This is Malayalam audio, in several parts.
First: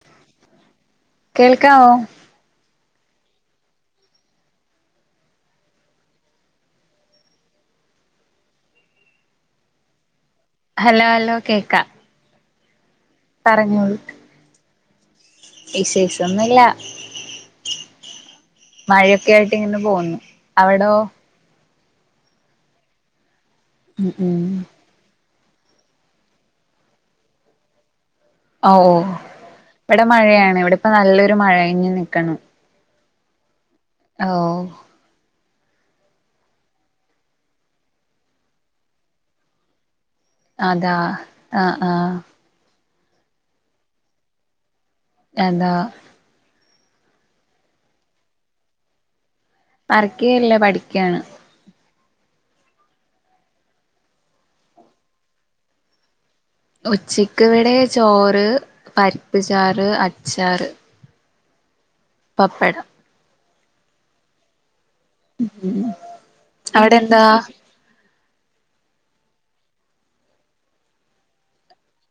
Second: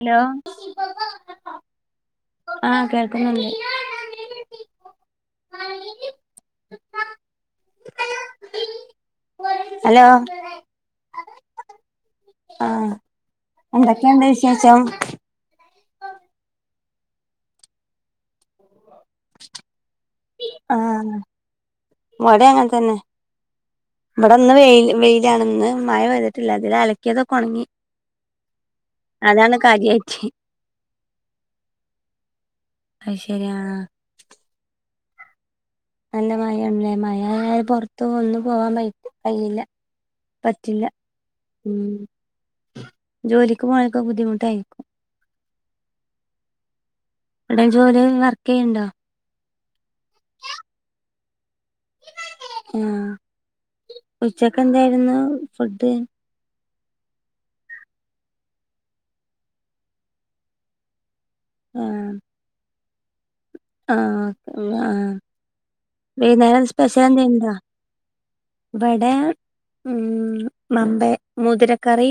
ഹലോ കേൾക്കാവോ ആഹ കേൾക്കുന്നുണ്ട് ഹലോ ഹലോ ഹലോ കേക്കാ ആഹ് എന്തൊക്കെയണ്ട് വിശേഷം വിശേഷം ഒന്നുംല്ല മഴയൊക്കെ ആയിട്ട് ഇങ്ങനെ പോന്നു ആഹ് ഇവടി അങ്ങനെ തന്നെ ഉം ഇവിടെ ഉം ഒന്ന് വെ വ മഴ പ്തിട്ടില്ല ഇതിൽ അലക്കിയതെ ഒണങ്ങി ഓ ഇവിടെ കാര്യായിട്ട് മഴയാണ് ഇവിടെ ഇപ്പോ നല്ലൊരു മഴ കഞ്ഞഞ് നിൽക്കണം അഹ് ശരിയാ ഓ നല്ല മഴണല്ലേ മഴആയ പുറത്ത് ഒന്നും പോവാൻ പ കഴയില്ല പറ്റില്ല അതാ ആഹ് ഉം ആഹ് ജോലിക്ക് പോകാനക്കെ ബുദ്ധിമുട്ടായിരിക്കും എന്താ എവിടെയും ജോലി വർക്ക് ചെയ്യ്ണ്ടോ വർക്ക് ചെയ്യല്ല പഠിക്കണ് ആഹ് ഉച്ചക്ക്‌ എന്തായിരുന്നു ഫുഡ് ഉച്ചക്ക് ഇടെ ചോറ് പരിപ്പ് ചാറ് അച്ചാറ് ആ പപ്പടം ആഹ് ആ വൈകുന്നേരം അവിടെ സ്പെഷ്യൽ എന്താ എന്ത് ങ്കിലുംണ്ടോ ഇവിടെ ഉം മമ്പ മുതിരക്കറി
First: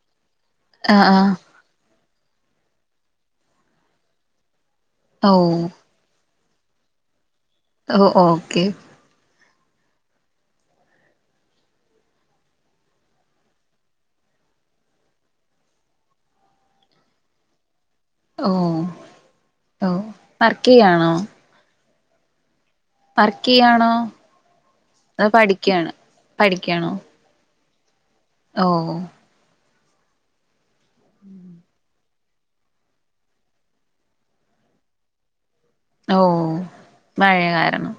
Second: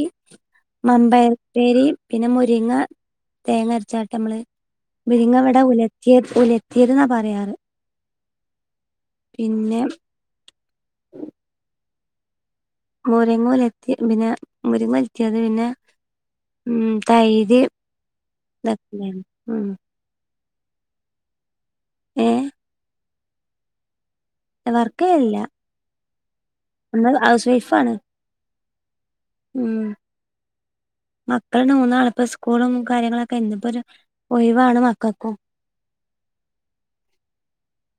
ആഹ് മമ്പയ ആഹ് ഖപ്പേരി പിന്നെ മുരിങ്ങ തേങ്ങ അരച്ചാട്ട നമ്മള് ഓ മുരിങ്ങ വട ഉല ലെ ഉലത്തിയത് എന്നാ പറയാറ് ഓ ഓക്കെ പിന്നെ മുരിങ്ങ ഉല് തിപിന്നെ മുരിങ്ങ ഉലത്തിയത് പിന്നെ മം തൈര് ഓ ഇതൊക്കെണ്ടായിരുന്നു ഉം ഓ വർക്കയാണോ ഏഹ് വർക്കയ്യാണോ വർക്കയല്ല ക്ക്യണ് എന്നത് ഹൗസ് വൈഫാണ് ഓ ഉം മക്കള്ണ്ട് മൂന്നാള് പസ് സ്കൂളും കാര്യങ്ങളൊക്കെ ഇന്ന്പൊരു ഒരു ഒഴവാണ് മക്കക്കും ഓ മഴയ കാരണം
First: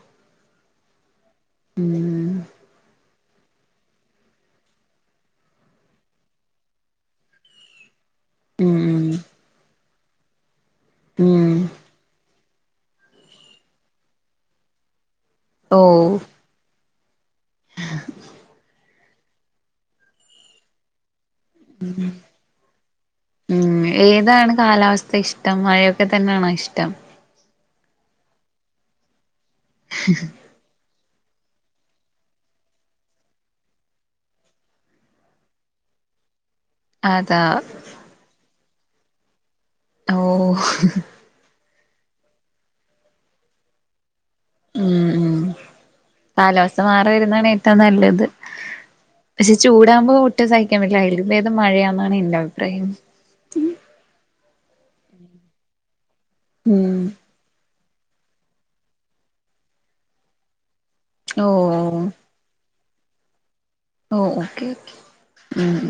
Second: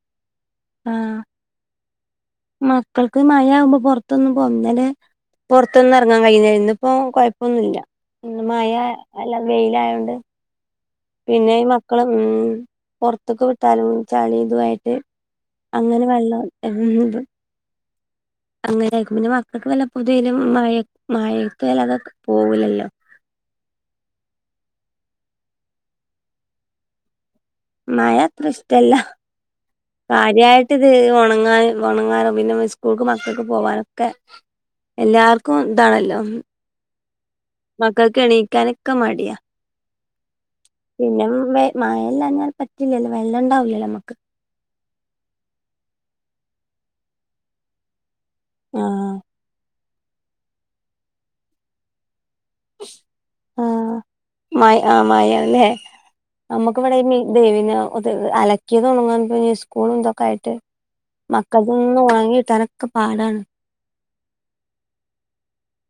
ആ ഇം മക്കൾക്ക് മഴ ആവുമ്പോ പുൊറത്തൊന്നും പോന്തല് പുറത്തൊന്നും എറങ്ങാൻ കഴിഞ്ഞ ഇന്ന ഇപ്പോ കൊഴപ്പൊന്നുല്ല ഇന്ന്മഴ ഉം അല്ല വെയിലയതോണ്ട് ഉം പിന്നെ ഈ മക്കളെ ഉം പൊറ്ത്ത്ക്ക് വിട്ടാല് ചളി ഇതു ആയിട്ട് ഓ അങ്ങനെ വെള്ളം ഉം [inaudible] അങ്ങനൊയിരിക്കും പിന്നെ മക്കൾക്ക് വല്ല തെയ്നു മഴ മഴക്ക് വല്ല തൊ പോവുലല്ലോ ഉം ഏതാണ് കാലാവസ്ഥ ഇഷ്ടം മഴയൊക്കെ തന്നെണോ ഇഷ്ടം മഴത്ര ഇഷ്ടല്ല കാര്യയിട്ട് ഇത് ഒണങ്ങാന് ഓണങ്ങാനും പിന്നെ സ്കൂൾക്ക് മക്കൾക്ക് പോവാനൊക്കെ എല്ലാർക്കും ഇതാണല്ലോ അതാ മക്കൾക്ക് എണീക്കാനൊക്കെ മടിയാ ഓഹ് പിന്നെ മഴല്ലാഞ്ഞാൽ പറ്റില്ലല്ലോ വെള്ളം ഉണ്ടാവലല്ലോ നമ്മക്ക് ഉം ഉം കാലവാസ്ഥ മാറി വരുന്നതാണ് ഏറ്റവും നല്ലത് ആഹ് പക്ഷെ ചൂടാകുമ്പോ ഒട്ടും സഹിക്കാൻ പറ്റില്ല അതിലും ബേദം മഴയാന്നാണ് എന്റെ അഭിപ്രായം ആഹ് മഴ ആഹ് മായല്ലേ ഉം നമ്മുകിവടെഈ മീൻ ദേ പിന്നെ ത് അലക്കിയത് തുണങ്ങാൻ സ്കൂൾ തൊക്കെ ആയിട്ട് ഓ മക്കൾതൊന്ന് ഉണങ്ങിട്ടാനൊക്കെ പാടാണ് ഓഹ് ഓക്കേ ഓക്കെ ഉം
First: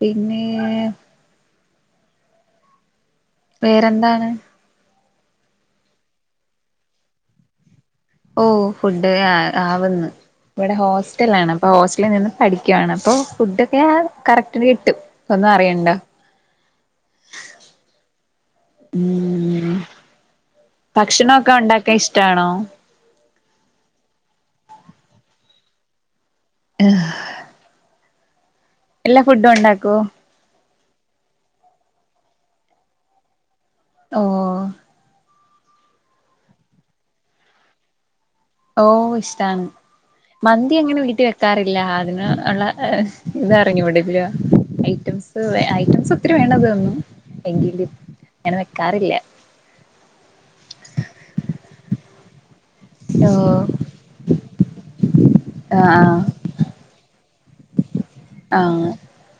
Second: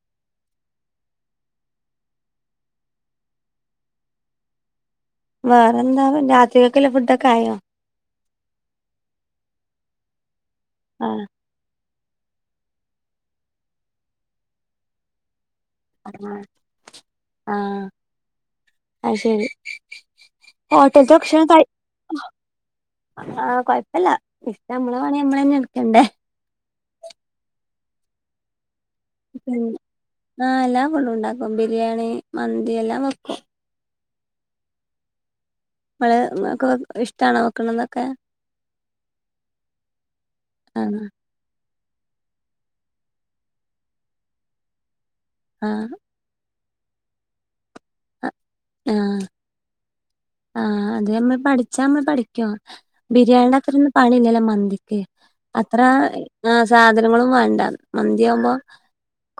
പിന്നെ വേറേന്താണ് വേറെന്താ രാത്രികക്കുള്ള ഫുടൊക്കായോ ഓഹ് ഫുഡ് ആഹ് ആവന്ന് ഇവിടെ ആ ഹോസ്റ്റല ആണ് അപ്പ ഹോസ്റ്റലിൽ നിന്ന് പഠിക്കുവയാണ് അപ്പോ ഫുഡൊക്കെ ആഹ് കറക്റ്റ്ന് കിട്ടും ഒന്നും അറിയണ്ടാ ആഹ് ആഹ് ആഹ് ശരി ഉം ഹോട്ടൽത്തെ ഭക്ഷണം ഭക്ഷണൊക്കെ ഉണ്ടാക്കാൻ കഴിക്ക ഇഷ്ടാണോ ആഹ് കൊഴപ്പില്ല ഇപ്പ നമ്മളെ പണി നമ്മളെന്നെ ഇട്ക്കണ്ടേ ഇഹ്‌ എല്ലാ ഫുഡും ഉണ്ടാക്കുവോ ആഹ് എല്ലാ ഫുടും ഉണ്ടാക്കും ബിരിയാണി മന്തി എല്ലാം വെക്കും ഓഹ് അത് ഇങ്ങക്ക് ഇഷ്ട്ടാണോ വെക്ക്ണതൊക്കെ ഓഹ് ഇഷ്ട്ടാണ് മന്തി ആ എങ്ങനെ വീട്ടിൽ വെക്ക വേക്കാറില്ല അതിന് ഉള്ള ഇതറിഞ്ഞു ടല്ല ഐറ്റംസ് ആ ഐറ്റംസ് ഇത്തിരി വേണ്ടതൊന്നും എങ്കിലും ഞാൻ വെക്കാറില്ല ആഹ് അത ഞമ്മൾ പഠിച്ചാ ങ്ങ് പഠിക്കോ ഓ ബിരിയാണിടെ അത്രൊന്നും പണി ഇല്ലല്ലേ മന്തിക്ക് അത്ര ആ ആഹ് സാധനങ്ങളും വേണ്ട മന്തി യാവുമ്പോ ആ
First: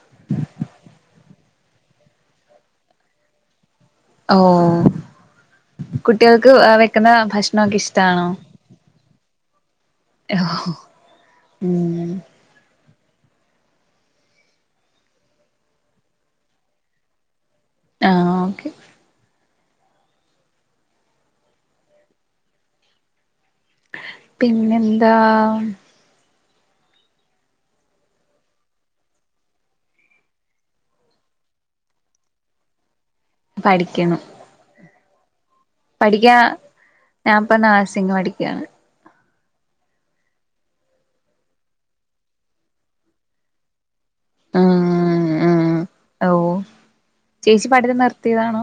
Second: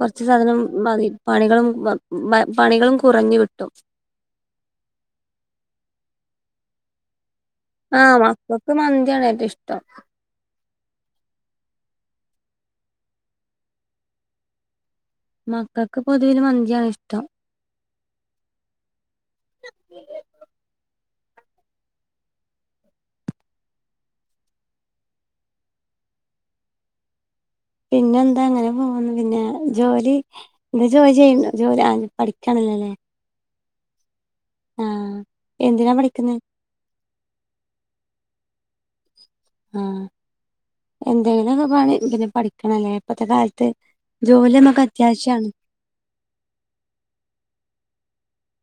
കുറച്ച് സാധനം മതി പണികളും ബ പ പണികളും കുറഞ്ഞു കിട്ടും ഓഹ് കുട്ടികൾക്ക് വെക്കുന്ന ഭക്ഷണാ ആഹ് മക്കൾക്ക് മന്തിയാണ് ഏറ്റവും ഇഷ്ട്ടം ഉം മക്കൾക്ക് പൊതുവിൽ മന്തിയാണ് ഇഷ്ടം ആഹ് ഓക്കെ പിന്നെന്താ പിന്നെ എന്താ ങ്ങനെ പോകുന്നു പിന്നെ ജോലി ഈ ജോലി ചെയ്ണ്ടോ ജോലിനീ പഠിക്കാണല്ലല്ലേ പഠിക്കാണ് എന്തിനാ പഠിക്കുന്നെ പഠിക്കാ ഞാൻപ്പോ നർസിംഗ് പഠിക്കണ് ഉം എന്തെങ്കിലുക്കെ പണി ങ്ങനെ പഠിക്കണല്ലേ ഇപ്പത്തെ കാലത്ത് ജോലി ഞമ്മക് അത്യാശ്യണ് ഓഹ് ചേച്ചി പഠിത്തം നിർത്തിയതാണോ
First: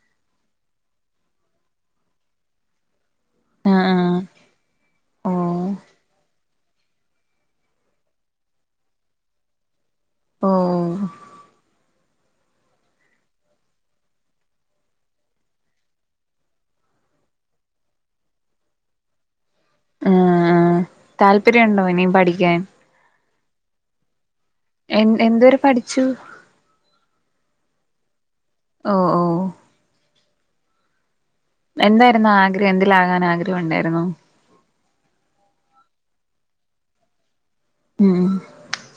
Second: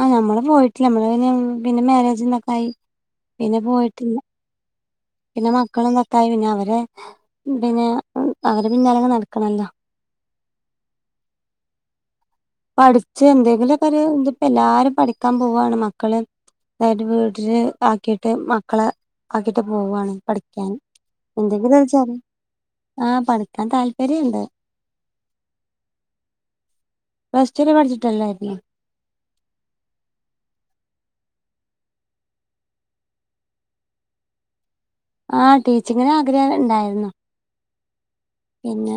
ആഹ് നമ്മള് പോയിട്ടില്ല നമ്മള് പിന്നെ മാരേജ്ന്നൊക്കായി പിന്നെ ആഹ് പോയിട്ടില്ല ആഹ് ഓ പിന്നെ മക്കൾ നത്തായി പിന്നെ അവരെ പിന്നെ അവരെ പിനാലങ് നടക്കണല്ലോ ഓഹ് പഠിച്ച് എന്തെങ്കിലുമൊക്കൊര് ഇപ്പോ എല്ലാരും പഠിക്കാൻ പോവാണ് മക്കള് അതായത് വീട്ടില് ആക്കിയിട്ട് മക്കളെ ആക്കിട്ട് പോവാണ് ആഹ് പഠിക്കൻ ആഹ് എന്തെങ്കിലും താല്പര്യണ്ടോ ഇനിയും ഒര് പഠിക്കാൻ ആഹ് പടിക്കാൻ താല്പര്യംണ്ട് എ എന്തവരെ പഠിച്ചു പ്ലസ് ടു വരെ പഠിച്ചോട്ടെല്ലെർന്ന് ഓഹ് ഓഹ് എന്തായിരുന്നു ആഗ്രഹം എന്തിലാകാൻ ആഗ്രഹം ഉണ്ടായിരുന്നു ആഹ് ടീച്ചിങ്ങിന് ആഗ്രഹം ഉണ്ടായിര്ന്ന ഉം പിന്നെ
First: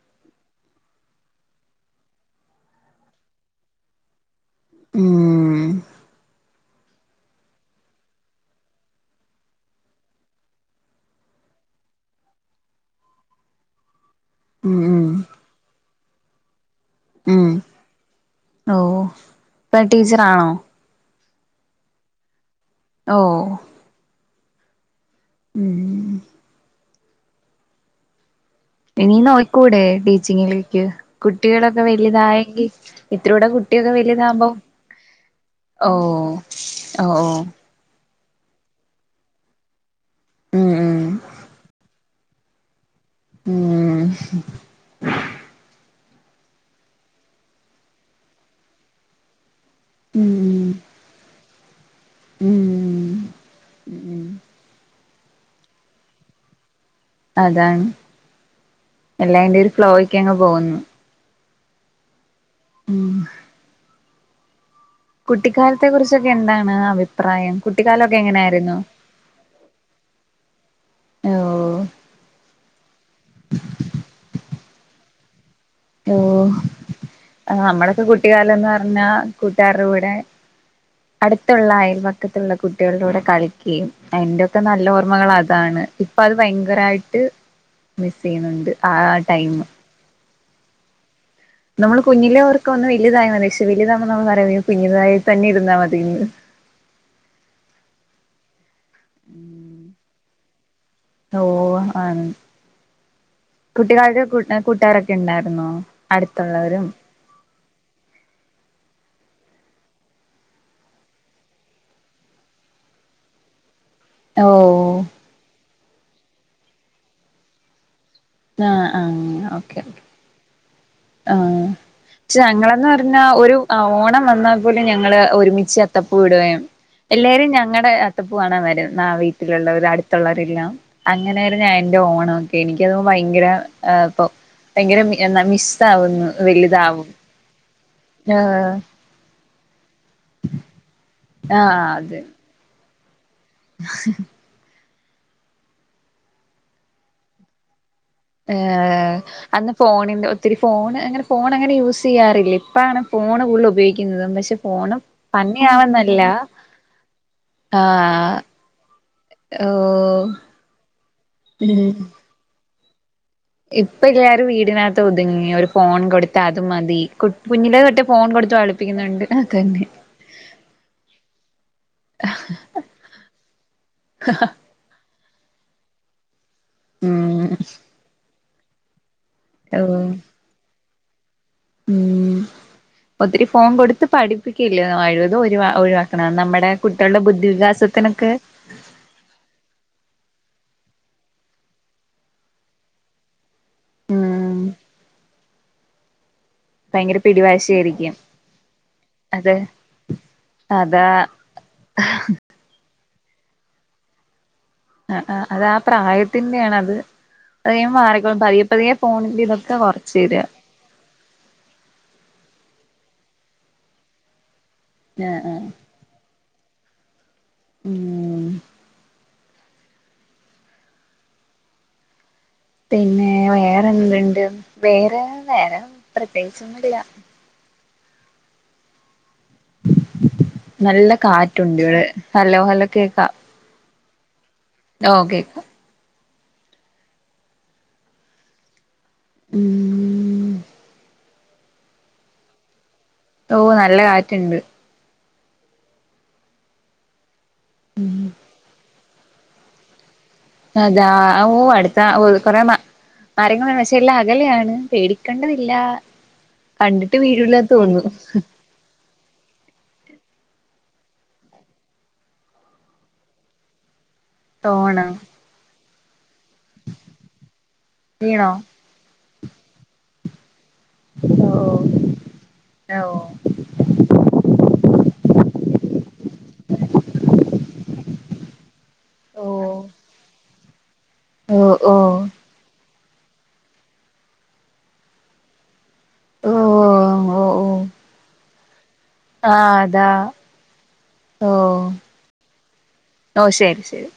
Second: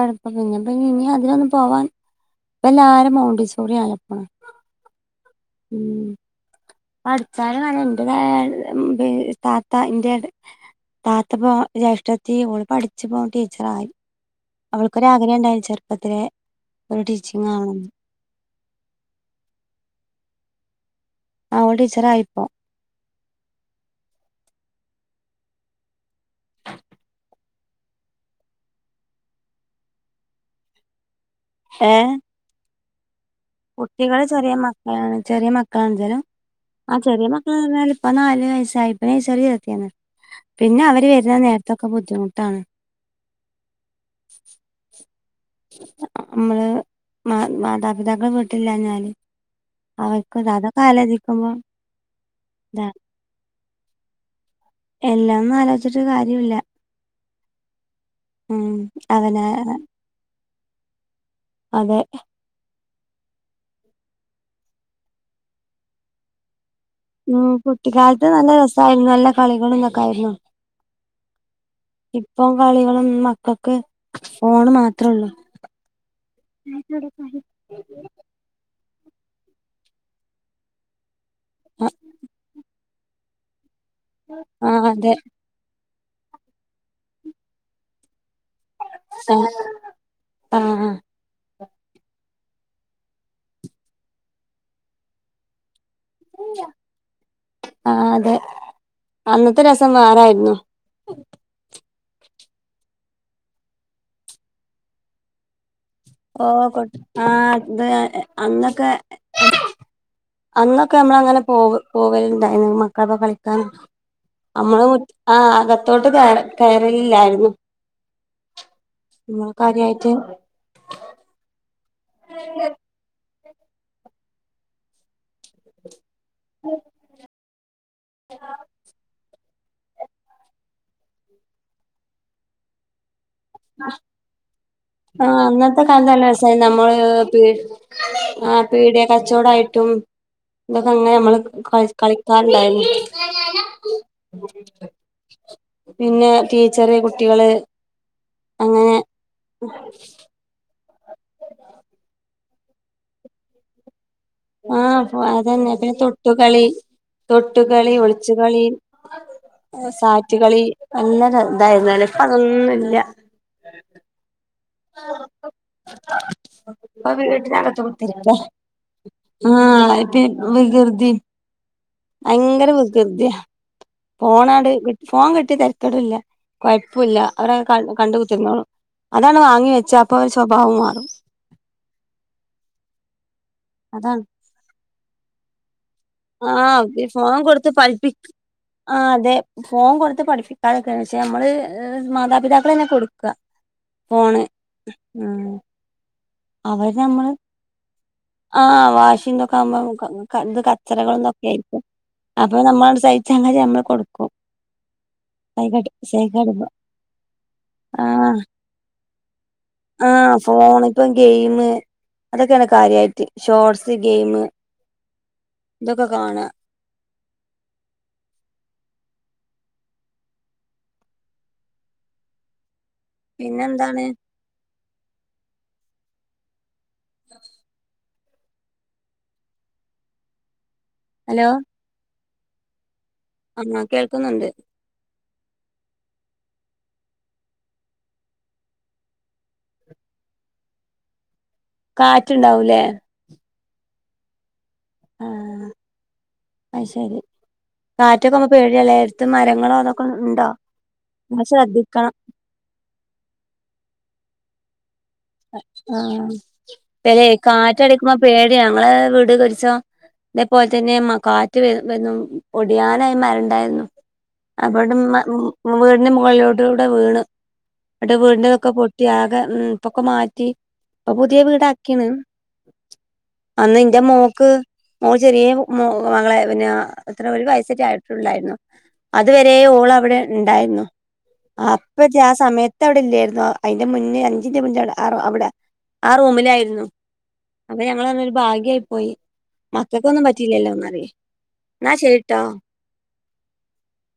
അഴപ്പ പിന്നെപ്പ ഇനി അതിലൊന്ന് പോവാൻ ഇപ്പ എല്ലാരും മൗണ്ടിസോറി ആലപ്പണം ഉം അഠിച്ചാല അ എൻന്റെ താത്ത എന്റെ താത്ത പോ ജേഷ്ഠത്തി പഠിച്ച് പോ ടീച്ചറ ആയി ഉം ഉം അവൾക്കൊരാഗ്രഹം ഉണ്ടായില്ല ചെറുപ്പത്തില ഒരു ടീച്ചിങ് ആണംെന്ന് ഓഹ് ഇപ്പ ടീച്ചറാണോ അവഓൾ ടീച്ചർ ആയിപ്പോം ഓഹ് ഉം ഇനീ നോയ്ക്കൂടെ ടീച്ചിങ്ങിലേക്ക് കുട്ടികളൊക്കെ വലുതായെങ്കിൽ ഇത്രൂ കുട്ടികള് ചെറിയ മക്കളാണ് ചെറിയ ഓ മക്കളാണച്ചാലും ആ ഓ ചെറിയ ഓ മക്കൾ ഇപ്പ നാല് വയസ്സായി ഇപ്പ നഴ്സറി ചർത്തിയാണ് ഉം പിന്നെ ഉം അവര് വരുന്ന നേരത്തെൊക്കെ ബുദ്ധിമുട്ടാണ് ഉം മ്മള് മാ മാതാപിതാക്കൾ വീട്ടില്ലഞ്ഞാല് അവരിക്ക് അതൊക്കെ ആലോചിക്കുമ്പോ ഉം ഉം ഉം [unintelligible] എല്ലാംന്നും ആലോചിച്ചിട്ട് കാര്യയുല്ല അതാണ് എല്ലാന്റെ ഒരു അവന ഫ്ലോയ്ക്ക് അങ്ങ് പോകുന്നു അതെ ഉം കുട്ടിക്കാലത്തെ കുറിച്ചൊക്കെ എന്താണ് അഭി ഉം കുട്ടിക്കാലത്ത് നല്ല രസമായിരുന്നു നല്ല കളികളന്നൊക്കെ ആയിരുന്നു ഓ ഇപ്പം കളികളും മക്കൾക്ക് ഫോണ് മാത്രേള്ളൂ ഓഹ് നമ്മളൊക്കെ കുട്ടികാലംന്ന് പറഞ്ഞാ കൂട്ടുകാരുടെ കൂടെ അടുത്തുള്ള ആഹ് അയൽപക്കത്തുള്ള കുട്ടികളിലൂടെ കളിക്കുകയും അതിന്റെയൊക്കെ നല്ല ആഹ് അതെ ഓർമ്മകളാ ഇതാണ് ഇപ്പ അത് ഭയങ്കരായിട്ട് മിസ് ചെയ്യുന്നുണ്ട് ആ ടൈം ആഹ് ആഹ് നമ്മള് കുഞ്ഞിലെ ർക്ക വന്ന് വലുതായന്ന പക്ഷെ വലിയത ത നമ്മൾ പറയ കുഞ്ഞു തായി തന്നെ ഇരന്നാ മതിന്ന് ആഹ് അതെ അന്നത്തെ രസം മാറായിരുന്നു ഓഹ് ആ കുട്ടികാലത്ത് കൂട്ടുകാരൊക്കെ ഉണ്ടായിരുന്നോ ഓഹ് അടുത്തുള്ളവരും കൊട്ട ആഹ് അത് അന്നൊക്കെ അന്നൊക്കെ നമ്മള അങ്ങനെ പോ പോവലുണ്ടായി മക്കളക്ക കളിക്കാൻ ഓ നമ്മള് മു ആ അകത്തോട്ട് കേ കയറലില്ലായിരുന്നു ആഹ് ആഹ് നമ്മള് ഓക്കെ കാര്യായിട്ട് ആഹ് ച്ച് ഞങ്ങളെന്ന് പർണാ ഒര് ആ ഓണം വന്നാൽ പോലും ഞങ്ങൾ ഒര്മിച്ച് അത്തപ്പൂ ഇടുകെയും എല്ലാരും ഞങ്ങടെ അത്തപ്പൂ കാണാൻ വെരും ന്നാ വീ ട്ടിലുള്ള വെരും അടുത്ത് ഉള്ളവരെല്ലാം അങ്ങനെ ഞാ എന്റെ ഓണം ഒക്കെ എനിക്കെത് ഭയങ്കര ഏഹ് ഇപ്പം ഭയങ്കരം ആഹ് എന്നാ മിസ്സ് അന്നത്തെ കാലത്ത് നല്ല ആകുന്നു രസായി നമ്മള് വെല്താവും [unintelligible] ആഹ് പീടെ കച്ചോടായിട്ടും ഇതൊക്കെ ഇങ്ങനെ ഞമ്മെൾ കളി അത് കളിക്കാ [inaudible] പിന്നെ ടീച്ചെറ് കുട്ടികൾ ഏഹ് അന്ന് ഫോണിന്റെ ഒത്തിരി ഫോണ് അങ്ങനെ ഫോൺ അങ്ങനെ യൂസ് ചെയ്യാറില്ലെയ് ഇപ്പളാണ് ഫോണ് കൂട്തെലും ഉപയോഗിക്കുന്നെതും പക്ഷേ ആഹ് ഇപ്പോ അതെന്നെ പിന്നെ തൊട്ടുകളി തൊട്ടുകളി ഒൾച്ചു ആഹ് കളി ഓഹ് സാറ്റ് കളി നല്ല ര ഉം ഇതായിരുന്നു ലെ ഇപ്പ അതൊന്നും ഇല്ല ഇപ്പ എല്ലാരും വീട് ട്ട്ന് അകത്ത് ഒത്ങ്ങി ഒരു ഫോൺ കൊട്ത്താ അത് മതി ഇപ്പൊ കുട് കുഞ്ഞിലെ വീട്ടിനകത്ത് തൊട്ടെ ഫോൺ കുത്തിരിക്ക കൊട്ത്ത് വള ആഹ് ഇപ്പ ഈ വികൃതി ഭയങ്കര വികൃതിയാ ഫോണാണ്ട് കിട്ട് ഫോൺ കിട്ടിയാ തെര്ക്കെട് ഇല്ലാ കൊഴ്പ്പുല്ലാ ഉം അവെര് കൺ കണ്ട് കുത്തെർന്നോളും ഇതാണ്ട് വാങ്ങി ഓ വെച്ചാ അപ്പം അവരെ സ്വഭാവം മാറും ഉം ഒത്തിരി ഫോൺ കൊടുത്ത് അതാണ് പഠിപ്പിക്ക അല്ലെ ആഴെത് ഒര്പാ ഒഴിവാ ക്ക്ണാ നമ്മുടെ ആഹ് കുട്ടിയളുടെ ഫോൺ ബുദ്ധി കൊടുത്ത് പഠിപ്പി വികാസത്തിനൊക്കെ ആഹ് അതെ ഫോൺ കൊട്ത്ത് പഠിപ്പിക്കാതെ ഇക്കെന്നെ ക്ഷെ നമ്മെൾ മാതാപിതാക്കളെന്നെ കൊട്ക്കാ ഫോണ് ഉം ഉം അവര് ഭയങ്കര നമ്മള് പിടിവാശി ആയിരി ആഹ് വാശിം ഇതൊക്കെ ആവുമ്പം നമ്മുക്ക് ക ഇത് അതാ കച്ചറകളും ഇതൊക്കെ എയ്ര്ക്കും അപ്പ നമ്മെൾ ആണ്ട് സഹിച്ചാ [unintelligible] നമ്മെൾ കൊട്ക്കും ആഹ് ആഹ് അത് ആ പ്രായത്തിന്റെ ആണ് അത് അത് വേം മാറിക്കോളും ആഹ് പതിയെ പതിയെ ഫോണിന്റെ ഇതെക്കെ കൊർച്ച് വെരാ ഇപ്പം ഗെയിം അതൊക്കെയാണ് കാര്യയായിട്ട് ഷോർട്സ്, ഗെയിം ഞാ ആഹ് ഇതൊക്കെ കാണാ ഉം പിന്നെ വെറെ പിന്നെന്താണ് എന്ത് ഇണ്ട് വെറെ നേരം പ്രത്യേകിച്ച് ഒന്നും ഇല്ലാ നല്ല ഹലോ കാറ്റുണ്ട് ഇവിടെ നല്ല പോലെ കേക്കാം ആഹ് ആഹ് കേൾക്കുന്നുണ്ട് ഓഹ് കേക്കാം ഊമം കാറ്റ് ഇണ്ടാവും ലെ ഓഹ് നല്ല കാറ്റ് ഇണ്ട് ആഹ് അഹ് ശരി ഉം കാറ്റൊക്കെ ആവുമ്പം പേടിയാ ലെ ത്ത് മരങ്ങളോ അതൊക്കെ ഇണ്ടോ? അതാ ഓഹ് അട്ത്താ ഓഹ് കൊറെ മ മരങ്ങെൾ ഇണ്ട് പക്ഷേ എല്ലാം അകലെയാണ് പേടി ആഹ് പെരെയ് വീഴൂല കാറ്റ് തോന്നു അടിക്കുമ്പം പേടിയാ ഞങ്ങളെ വീട് ഒക്കെ ഒരിസം ഇതെ പോലെ തെന്നെ മാ കാറ്റ് വെരുമ്പം എന്നും ഒടിയാനായ മരം ഇണ്ടായിരുന്നു അപ്പം തോണോ ഇങ്ങെട്ട് ഇമ്മ വീടിന്റെ മോൾലോട്ടിലൂടെ വീണ് ഇന്നെട്ട് വീട്ന്റെ വീണോ അതൊക്കെ പൊട്ട് ട്ടി ആകെ ഉം ഇപ്പൊക്കെ മാറ്റി ഇപ്പം പുതെ ഓ വീട് ആക്കിണ് ഓ അന്ന് ഇന്റെ മോക്ക് മോൾ ചെറെ മോ മകളായപ്പം പിന്നെ ഞാ ഇത്രെ ഒര് വയസെറ്റെ ആയിട്ട് ഒള്ളായിരുന്നു അത് വെരെ ഓ ഓൾ അവ്ടെ ഇണ്ടായിരുന്നു ഓ അപ്പറ്റെ ആ സമയെത്ത് അവ്ടെ ഇല്ലെയ്രുന്നു. അയിന്റെ മുന്ന് അഞ്ച് മിൻറ്റ് മുന്നെ അയുടെ ആ റോ അവ്ടെ ആ ഓ ഓ റൂമിലായിരുന്നു. ഓ ഓ അങ്ങനെ ഞങ്ങളവ്ട്ന്ന് ഒരു ഭാഗ്യായി പോയി ആ മക്കൾക്ക് അതാ ഒന്നും പറ്റില്ലല്ലോ ന്നറിയെ. ന്നാ ശരി ട്ടോ ഓഹ് ശരി ശരി